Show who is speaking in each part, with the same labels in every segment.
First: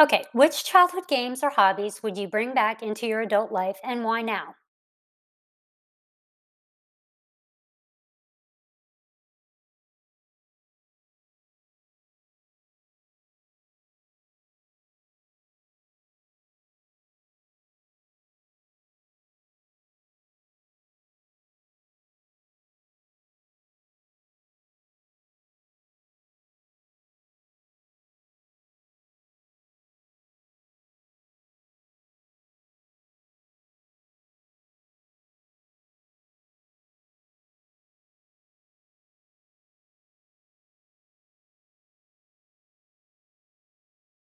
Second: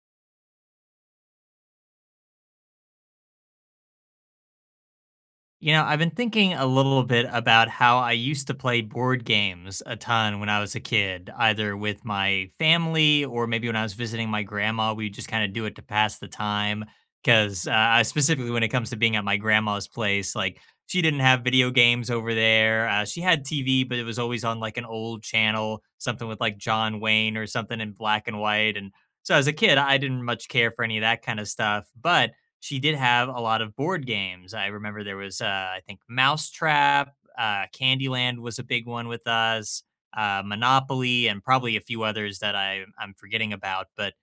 Speaker 1: Okay, which childhood games or hobbies would you bring back into your adult life and why now?
Speaker 2: You know, I've been thinking a little bit about how I used to play board games a ton when I was a kid, either with my family or maybe when I was visiting my grandma. We just kind of do it to pass the time. Because specifically, when it comes to being at my grandma's place, like she didn't have video games over there. She had TV, but it was always on like an old channel, something with like John Wayne or something in black and white. And so as a kid, I didn't much care for any of that kind of stuff. But she did have a lot of board games. I remember there was, I think, Mousetrap, Candyland was a big one with us, Monopoly, and probably a few others that I'm forgetting about. But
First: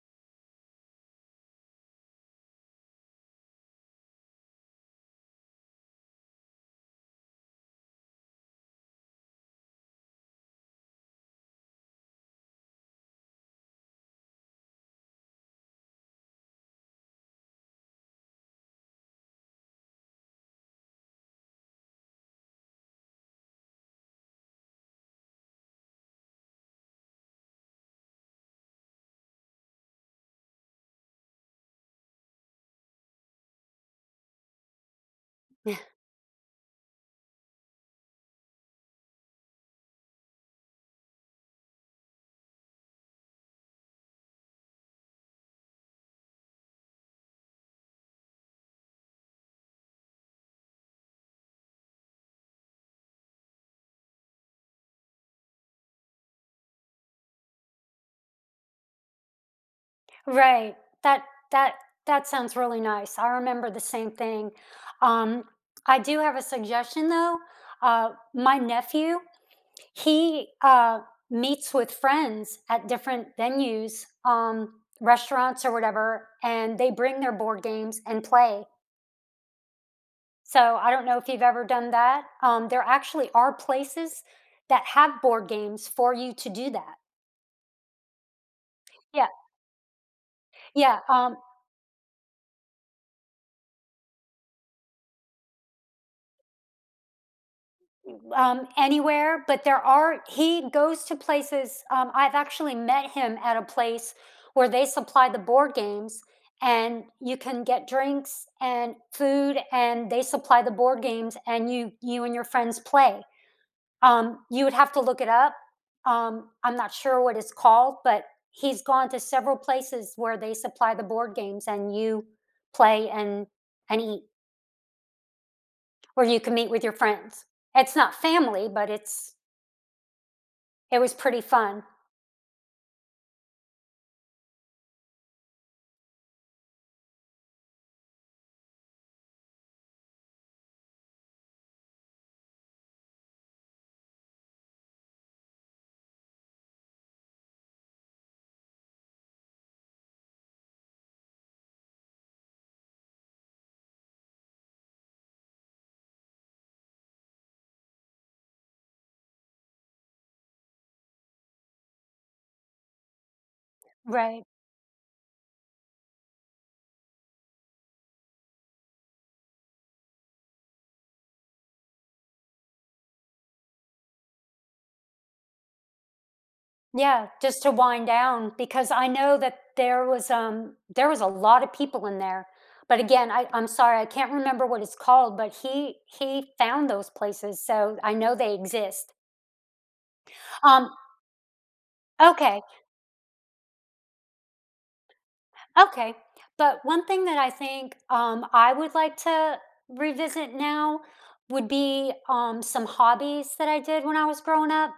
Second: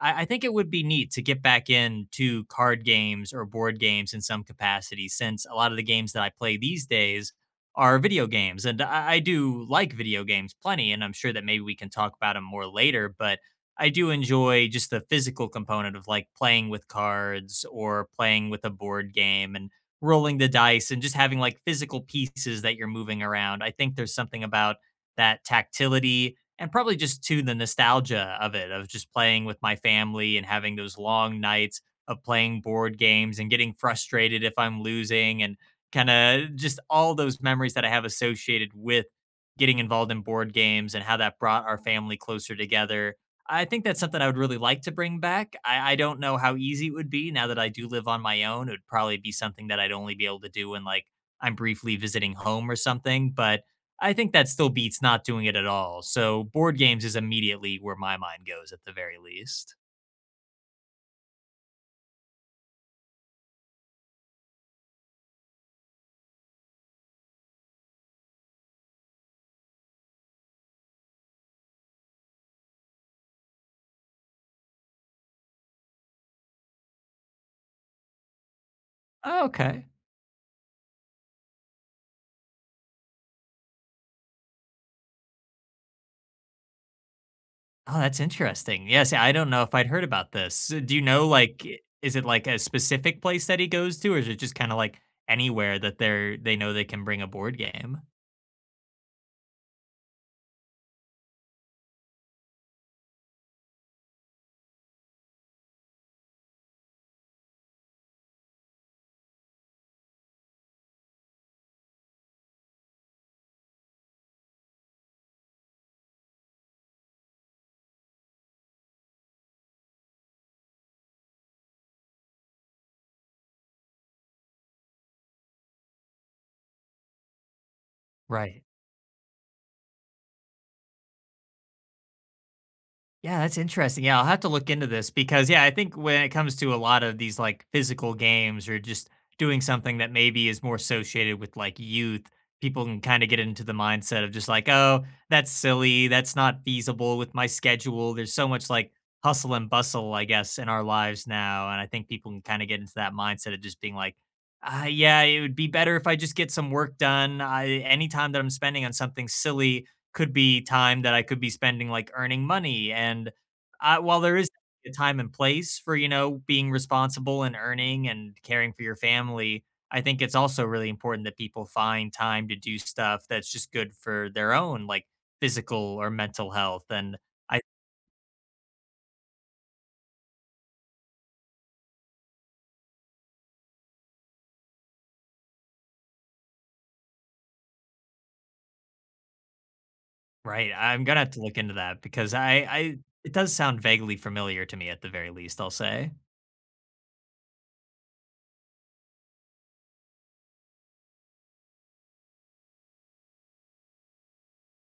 Speaker 2: I think it would be neat to get back into card games or board games in some capacity, since a lot of the games that I play these days are video games. And I do like video games plenty, and I'm sure that maybe we can talk about them more later. But I do enjoy just the physical component of like playing with cards or playing with a board game and rolling the dice and just having like physical pieces that you're moving around. I think there's something about that tactility and probably just to the nostalgia of it, of just playing with my family and having those long nights of playing board games and getting frustrated if I'm losing and kind of just all those memories that I have associated with getting involved in board games and how that brought our family closer together. I think that's something I would really like to bring back. I don't know how easy it would be now that I do live on my own. It would probably be something that I'd only be able to do when like I'm briefly visiting home or something, but I think that still beats not doing it at all. So board games is immediately where my mind goes at the very least.
Speaker 1: Right. That that that sounds really nice. I remember the same thing. Um, I do have a suggestion though. My nephew, he meets with friends at different venues, restaurants or whatever, and they bring their board games and play.
Speaker 2: Oh, okay.
Speaker 1: So, I don't know if you've ever done that. There actually are places that have board games for you to do that.
Speaker 2: Oh, that's interesting. Yes,
Speaker 1: Yeah,
Speaker 2: I don't know if I'd heard about this. Do
Speaker 1: yeah,
Speaker 2: you know like is it like a specific place that he goes to, or is it just kind of like anywhere that they know they can bring a board game?
Speaker 1: anywhere, but there are he goes to places, I've actually met him at a place where they supply the board games, and you can get drinks and food, and they supply the board games, and you and your friends play. You would have to look it up. I'm not sure what it's called, but he's gone to several places where they supply the board games and you play and eat, or you can meet with your friends. It's not
Speaker 2: Right.
Speaker 1: family, but it's it was pretty fun.
Speaker 2: Yeah, that's interesting. Yeah, I'll have to look into this because yeah, I think when it comes to a lot of these like physical games or just doing something that maybe is more associated with like youth, people can kind of get into the mindset of just like, oh, that's silly, that's not feasible with my schedule. There's so much like hustle and bustle, I guess, in our lives now, and I think people can kind of get into that mindset of just being like, yeah, it would be better if I just get some work done. I, any time that I'm spending on something silly could be time that I could be spending, like, earning money, and, while there
Speaker 1: Right.
Speaker 2: is a time and place for, you know, being responsible and earning and caring for your family, I think it's also really important that people find time to do stuff that's just good for their own, like, physical or mental health, and
Speaker 1: Yeah,
Speaker 2: I.
Speaker 1: just to wind down because I know that there was a lot of people in there. But again, I'm sorry, I can't remember what it's called, but he found those places, so I know they exist.
Speaker 2: Right,
Speaker 1: Um,
Speaker 2: I'm gonna have to look into that because
Speaker 1: okay.
Speaker 2: I it does sound vaguely familiar to me at the very least, I'll say.
Speaker 1: Okay. But one thing that I think I would like to revisit now would be some hobbies that I did when I was growing up.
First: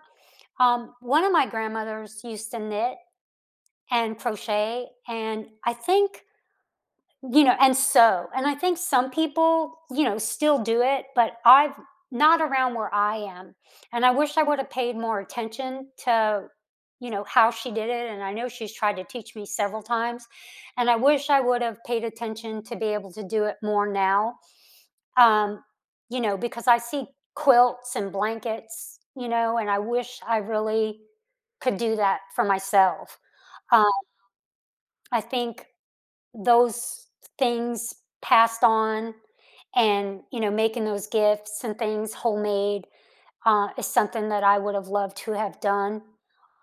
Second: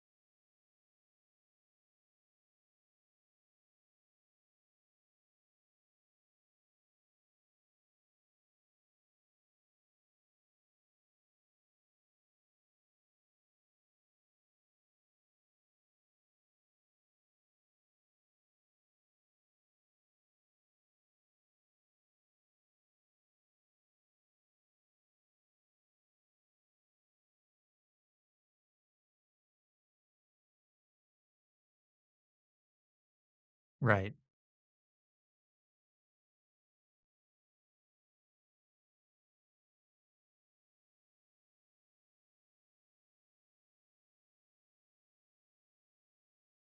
Speaker 1: One of my grandmothers used to knit and crochet, and I think you know, and so and I think some people, you know, still do it, but I've not around where I am. And I wish I would have paid more attention to, you know, how she did it. And I know she's tried to teach me several times. And I wish I would have paid attention to be able to do it more now. Um, you know, because I see quilts and blankets, you know, and I wish I really could do that for myself. Um,
Speaker 2: Right,
Speaker 1: I think those things passed on and you know making those gifts and things homemade is something that I would have loved to have done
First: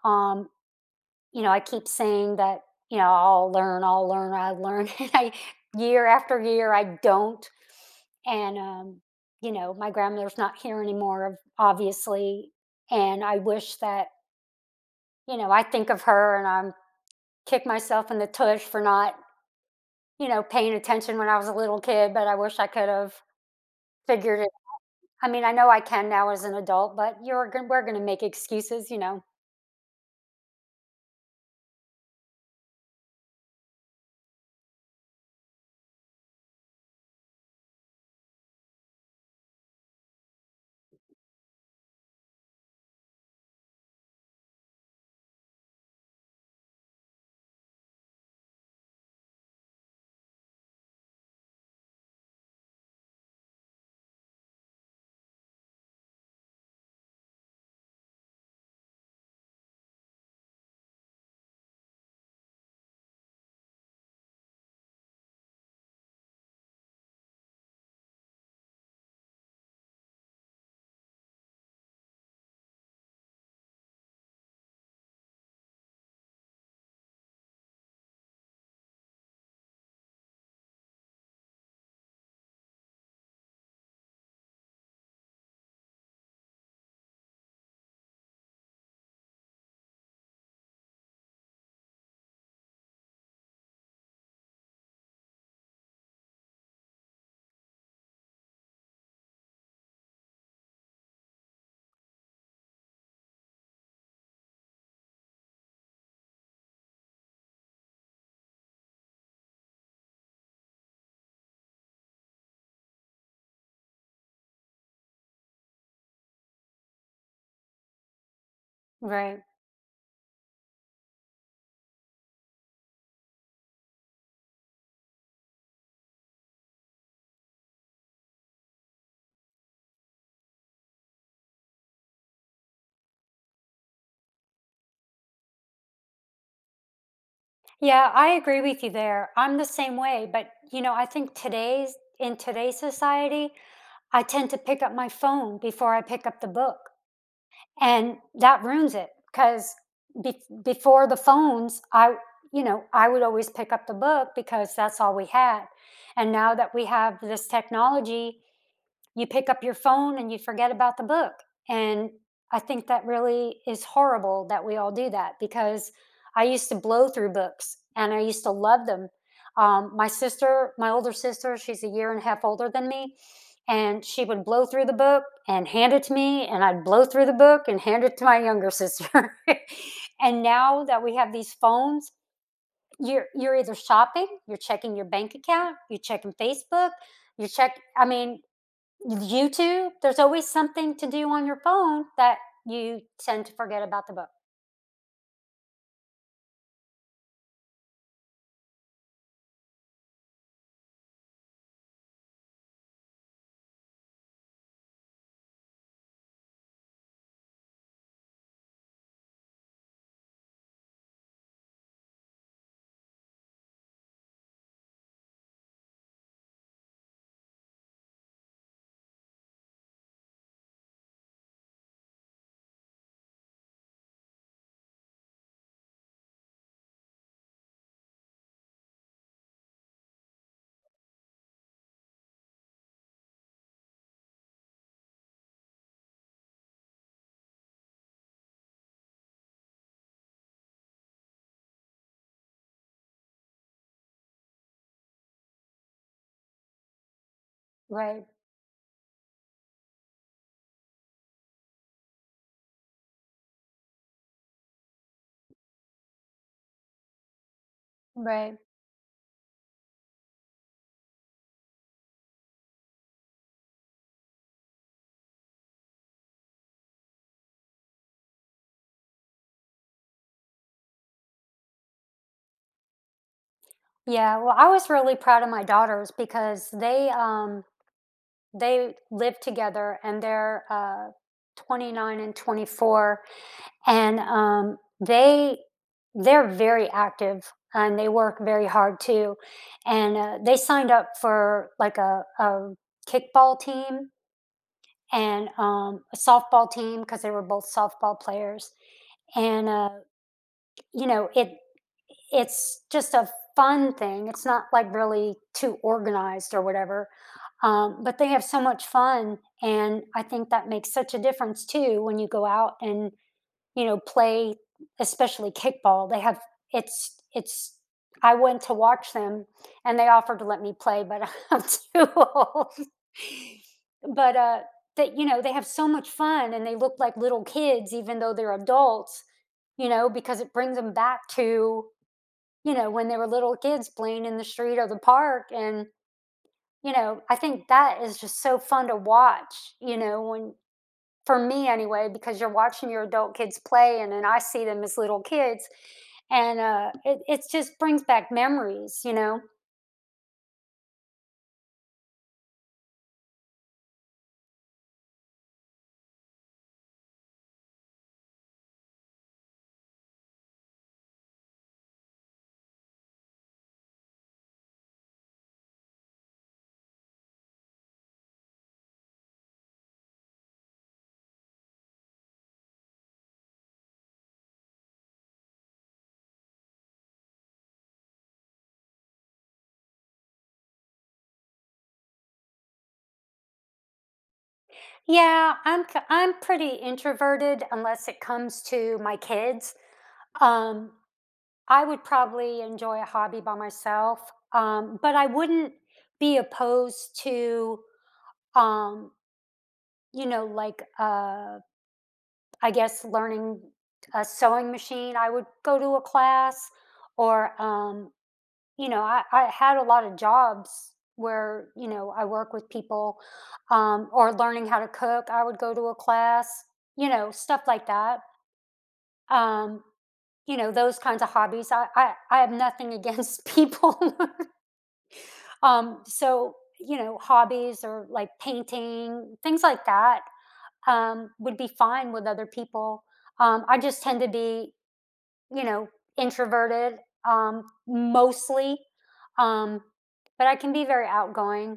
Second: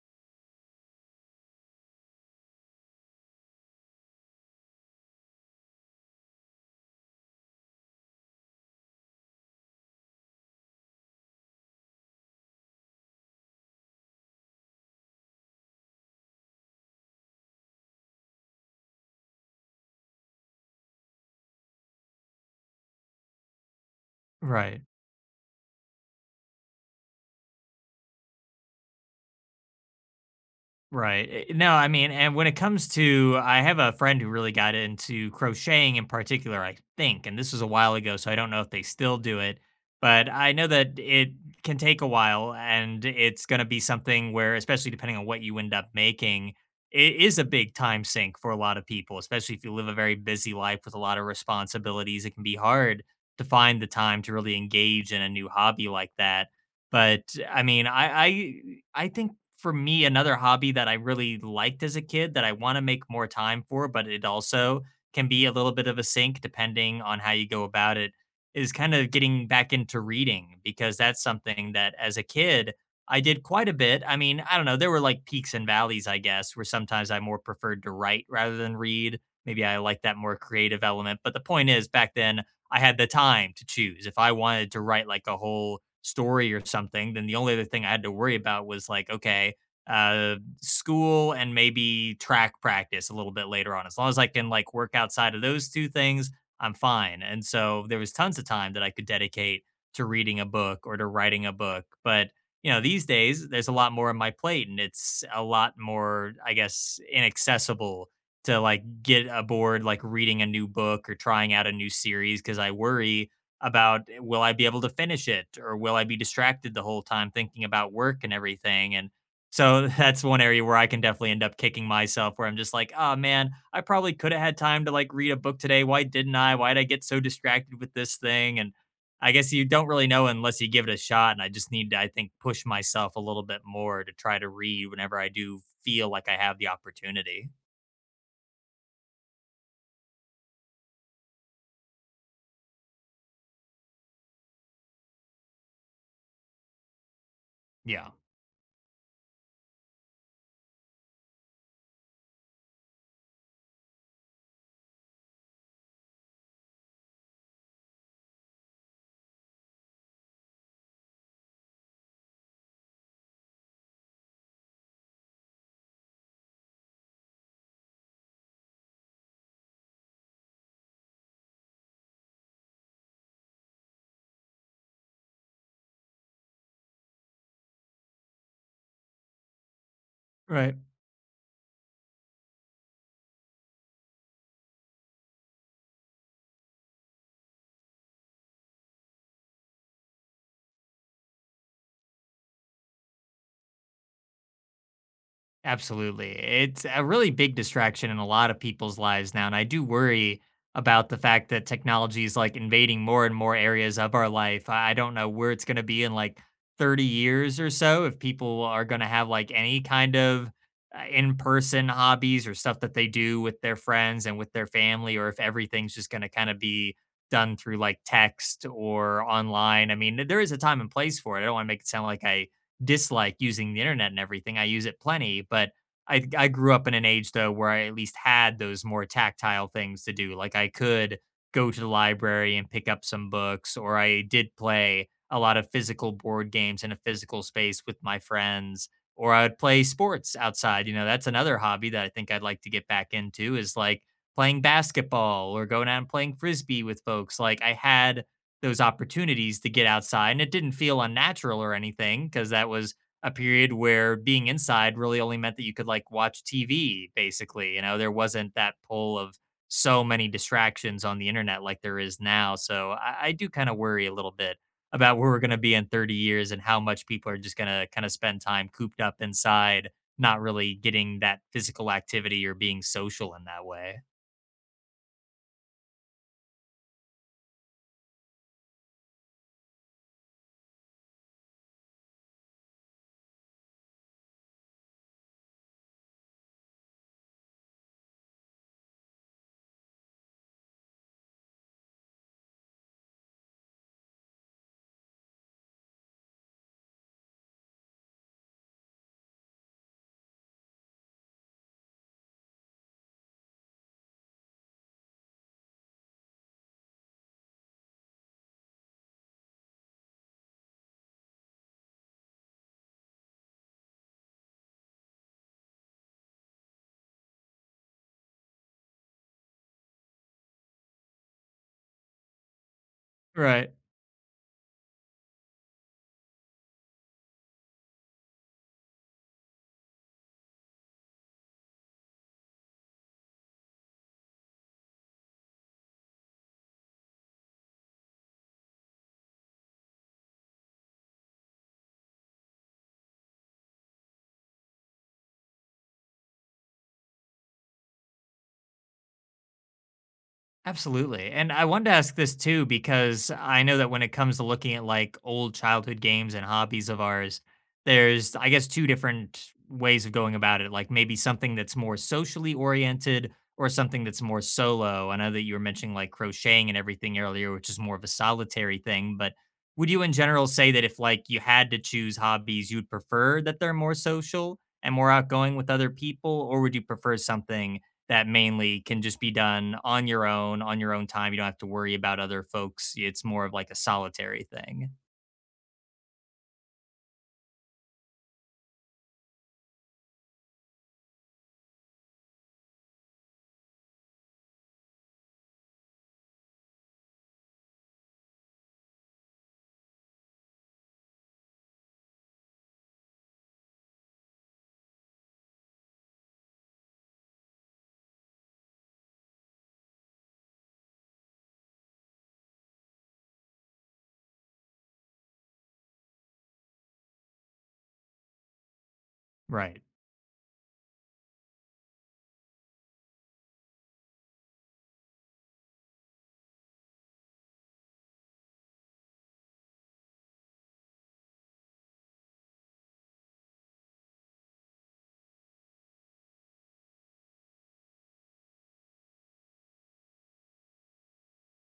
Speaker 1: um, you know I keep saying that you know I'll learn I learn and I year after year I don't and you know my grandmother's not here anymore obviously and I wish that you know I think of her and I'm kick myself in the tush for not you know, paying attention when I was a little kid, but I wish I could have figured it
Speaker 2: right.
Speaker 1: I mean, I know I can now as an adult, but you're gon we're gonna make excuses, you know?
Speaker 2: Right. No, I mean, and when it comes to, I have a friend who really got into crocheting in particular, I think, and this was a while ago, so I don't know if they still do it, but I know that it can take a while and it's going to be something where, especially depending on what you end up making, it is a big time sink for a lot of people, especially if you live a very busy life with a lot of responsibilities. It can be hard to find the time to really engage in a new hobby like that. But I mean, I think for me, another hobby that I really liked as a kid that I want to make more time for, but it also can be a little bit of a sink depending on how you go about it, is kind of getting back into reading because that's something that as a kid I did quite a bit. I mean, I don't know, there were like peaks and valleys, I guess, where sometimes I more preferred to write rather than read. Maybe I like that more creative element. But the point is, back then, I had the time to choose. If I wanted to write like a whole story or something, then the only other thing I had to worry about was like, okay, uh, school and maybe track practice a little bit later on. As long as I can like work outside of those two things, I'm fine. And so there was tons of time that I could dedicate to reading a book or to writing a book. But you know, these days there's a lot more on my plate and it's a lot more, I guess, inaccessible to like get aboard like reading a new book or trying out a new series because I worry about will I be able to finish it or will I be distracted the whole time thinking about work and everything and
Speaker 1: Right.
Speaker 2: so that's one area where I can definitely end up kicking myself where I'm just like, oh man, I probably could have had time to like read a book today. Why didn't I? Why did I get so distracted with this thing? And I guess you don't really know unless you give it a shot. And I just need to, I think, push myself a little bit more to try to read whenever I do feel like I have the opportunity.
Speaker 1: Yeah, I agree with you there. I'm the same way, but, you know, I think today's in today's society, I tend to pick up my phone before I pick up the book,
Speaker 2: Yeah.
Speaker 1: and that ruins it 'cause bef before the phones, I you know, I would always pick up the book because that's all we had, and now that we have this technology, you pick up your phone and you forget about the book. And I think that really is horrible that we all do that because I used to blow through books and I used to love them. My sister, my older sister, she's a year and a half older than me, and she would blow through the book and hand it to me, and I'd blow through the book and hand it to my younger sister. And
Speaker 2: Right.
Speaker 1: now that we have these phones, you're either shopping, you're checking your bank account, you're checking Facebook, you check. I mean, YouTube, there's always something to do on your phone that you tend to forget about the book.
Speaker 2: Absolutely. It's a really big distraction in a lot of people's lives now. And I do worry about the fact that technology is like invading more and more areas of our life. I don't know where it's going to be in like 30 years or so if people are going to have like any kind of in-person hobbies or stuff that they do with their friends and with their family or if everything's just going to kind of be done through like text or online. I mean, there is a time and place for it. I don't want to make it sound like I dislike using the internet and everything. I use it plenty, but I grew up in an age though where I at least had those more tactile things to do. Like I could go to the library and pick up some books, or I did play a lot of physical board games in a physical space with my friends, or I would play sports outside. You know, that's another hobby that I think I'd like to get back into is like playing basketball or going out and playing frisbee with folks. Like I had
Speaker 1: Right,
Speaker 2: those opportunities to get outside. And it didn't feel unnatural or anything because that was a period where being inside really only meant that you could like watch TV, basically. You know, there wasn't
Speaker 1: right.
Speaker 2: that pull of so many distractions on the internet like there is now. So I do kind of worry a little bit about where we're going to be in 30 years and how much people are just going to kind of spend time cooped up inside, not really getting that physical activity or being social in that way.
Speaker 1: Yeah, well, I was really proud of my daughters because they live together and they're 29 and 24 and they they're very active and they work very hard too. And they signed up for like a kickball team and a softball team because they were both softball players and you know it's just a fun thing, it's not like really too organized or whatever, but they have so much fun and I think that makes such a difference too when you go out and you know, play, especially kickball. They have it's I went to watch them and they offered to let me play, but I'm too old.
Speaker 2: Right.
Speaker 1: But that you know, they have so much fun and they look like little kids even though they're adults, you know, because it brings them back to, you know, when they were little kids playing in the street or the park and you know, I think that is just so fun to watch, you know, when for me anyway, because you're watching your adult kids play and then I see them as little kids. And it just brings back memories, you know?
Speaker 2: Absolutely. And I wanted to ask this too, because I know that when it comes to looking at like old childhood games and hobbies of ours, there's, I guess, two different ways of going about it. Like maybe something that's more socially oriented or something that's more solo. I know that you were mentioning like crocheting and everything earlier, which is more of a solitary thing. But would you in general say that if like you had to choose hobbies, you'd prefer that they're more social and more outgoing with other people? Or would you prefer something that mainly can just be done on your own time? You don't have to worry about other folks. It's more of like a solitary thing.
Speaker 1: Yeah, I'm pretty introverted unless it comes to my kids. Um, I would probably enjoy a hobby by myself, but I wouldn't be opposed to, um, you know, I guess learning a sewing machine. I would go to a class or you know, I had a lot of jobs where, you know, I work with people, or learning how to cook. I would go to a class, you know, stuff like that.
Speaker 2: Right.
Speaker 1: Um, you know, those kinds of hobbies. I have nothing against people. So, you know, hobbies or like painting, things like that would be fine with other people. I just tend to be you know, introverted, mostly, um, but I can be very outgoing.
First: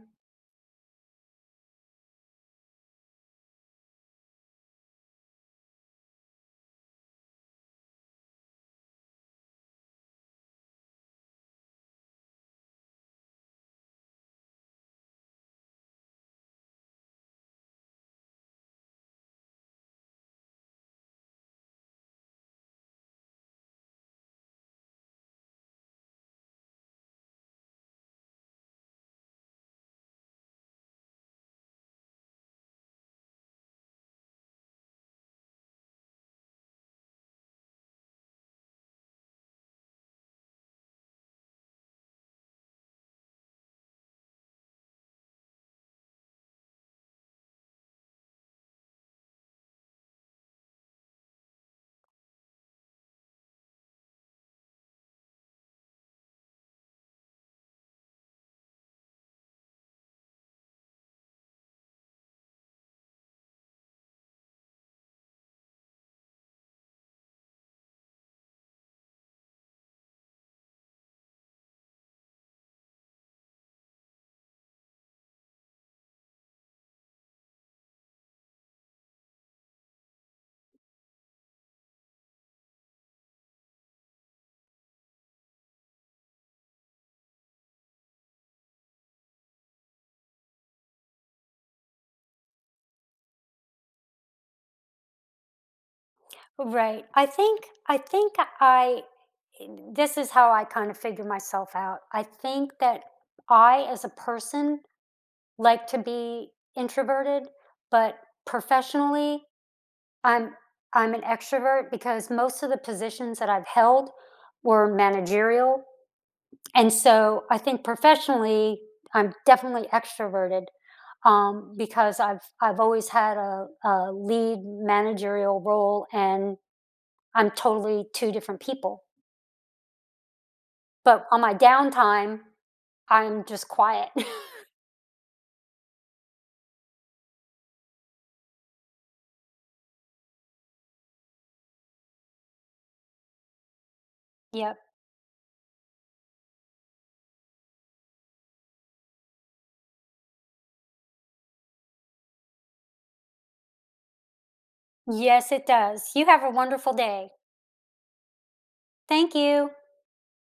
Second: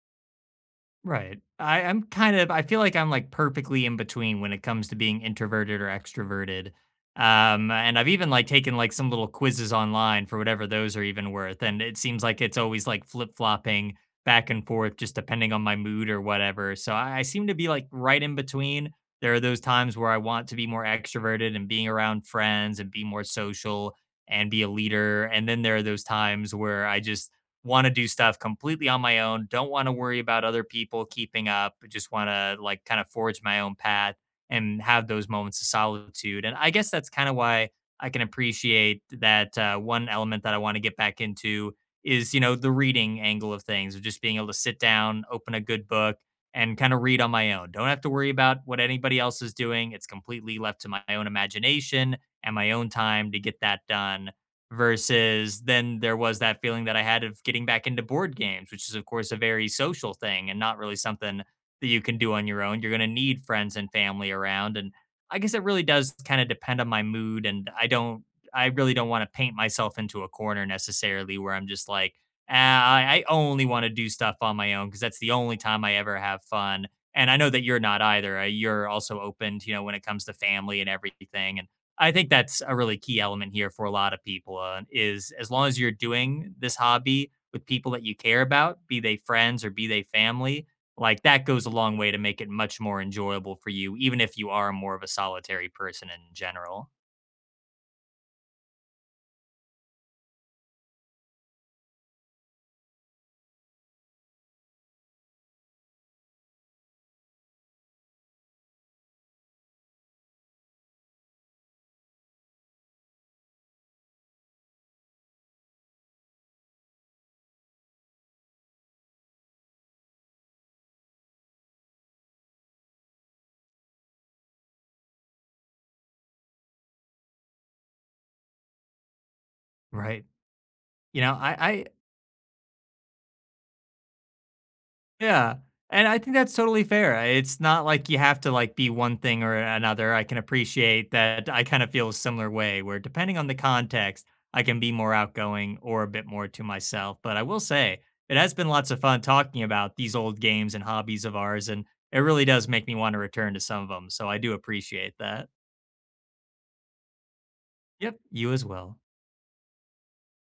Speaker 2: Right. I'm kind of I feel like I'm like perfectly in between when it comes to being introverted or extroverted. And I've even like taken like some little quizzes online for whatever those are even worth. And it seems like it's always like flip flopping back and forth, just depending on my mood or whatever. So I seem to be like right in between. There are those times where I want to be more extroverted and being around friends and be more social and be a leader. And then there are those times where I just want to do stuff completely on my own, don't want to worry about other people keeping up, just want to like kind of forge my own path and have those moments of solitude. And I guess that's kind of why I can appreciate that one element that I want to get back into is, you know, the reading angle of things, of just being able to sit down, open a good book, and kind of read on my own. Don't have to worry about what anybody else is doing. It's completely left to my own imagination and my own time to get that done versus then there was that feeling that I had of getting back into board games, which is, of course, a very social thing and not really something that you can do on your own. You're going to need friends and family around. And I guess it really does kind of depend on my mood. And I don't, I really don't want to paint myself into a corner necessarily where I'm just like, ah, I only want to do stuff on my own because that's the only time I ever have fun. And I know that you're not either. You're also open, to, you know, when it comes to family and everything. I think that's a really key element here for a lot of people is as long as you're doing this hobby with people that you care about, be they friends or be they family, like that goes a long way to make it much more enjoyable for you, even if you are more of a solitary person in general.
Speaker 1: Right. I think I think I This is how I kind of figure myself out. I think that I as a person like to be introverted, but professionally I'm I'm an extrovert because most of the positions that I've held were managerial. And so I think professionally, I'm definitely extroverted because I've always had a lead managerial role, and I'm totally two different people.
Speaker 2: Right. You
Speaker 1: But
Speaker 2: know,
Speaker 1: on my
Speaker 2: I,
Speaker 1: downtime, I'm just quiet.
Speaker 2: Yeah, and I think that's totally fair. It's not like you have to, like, be one thing or another. I can appreciate that I kinda feel a similar way where depending on the context, I
Speaker 1: Yep.
Speaker 2: can be more outgoing or a bit more to myself, but I will say, it has been lots of fun talking about these old games and hobbies of ours, and it really does make me wanna return to some of them. So I do appreciate that.
Speaker 1: Yes, it does. You have a wonderful day.
Speaker 2: Yep, you as well.
Speaker 1: Thank you.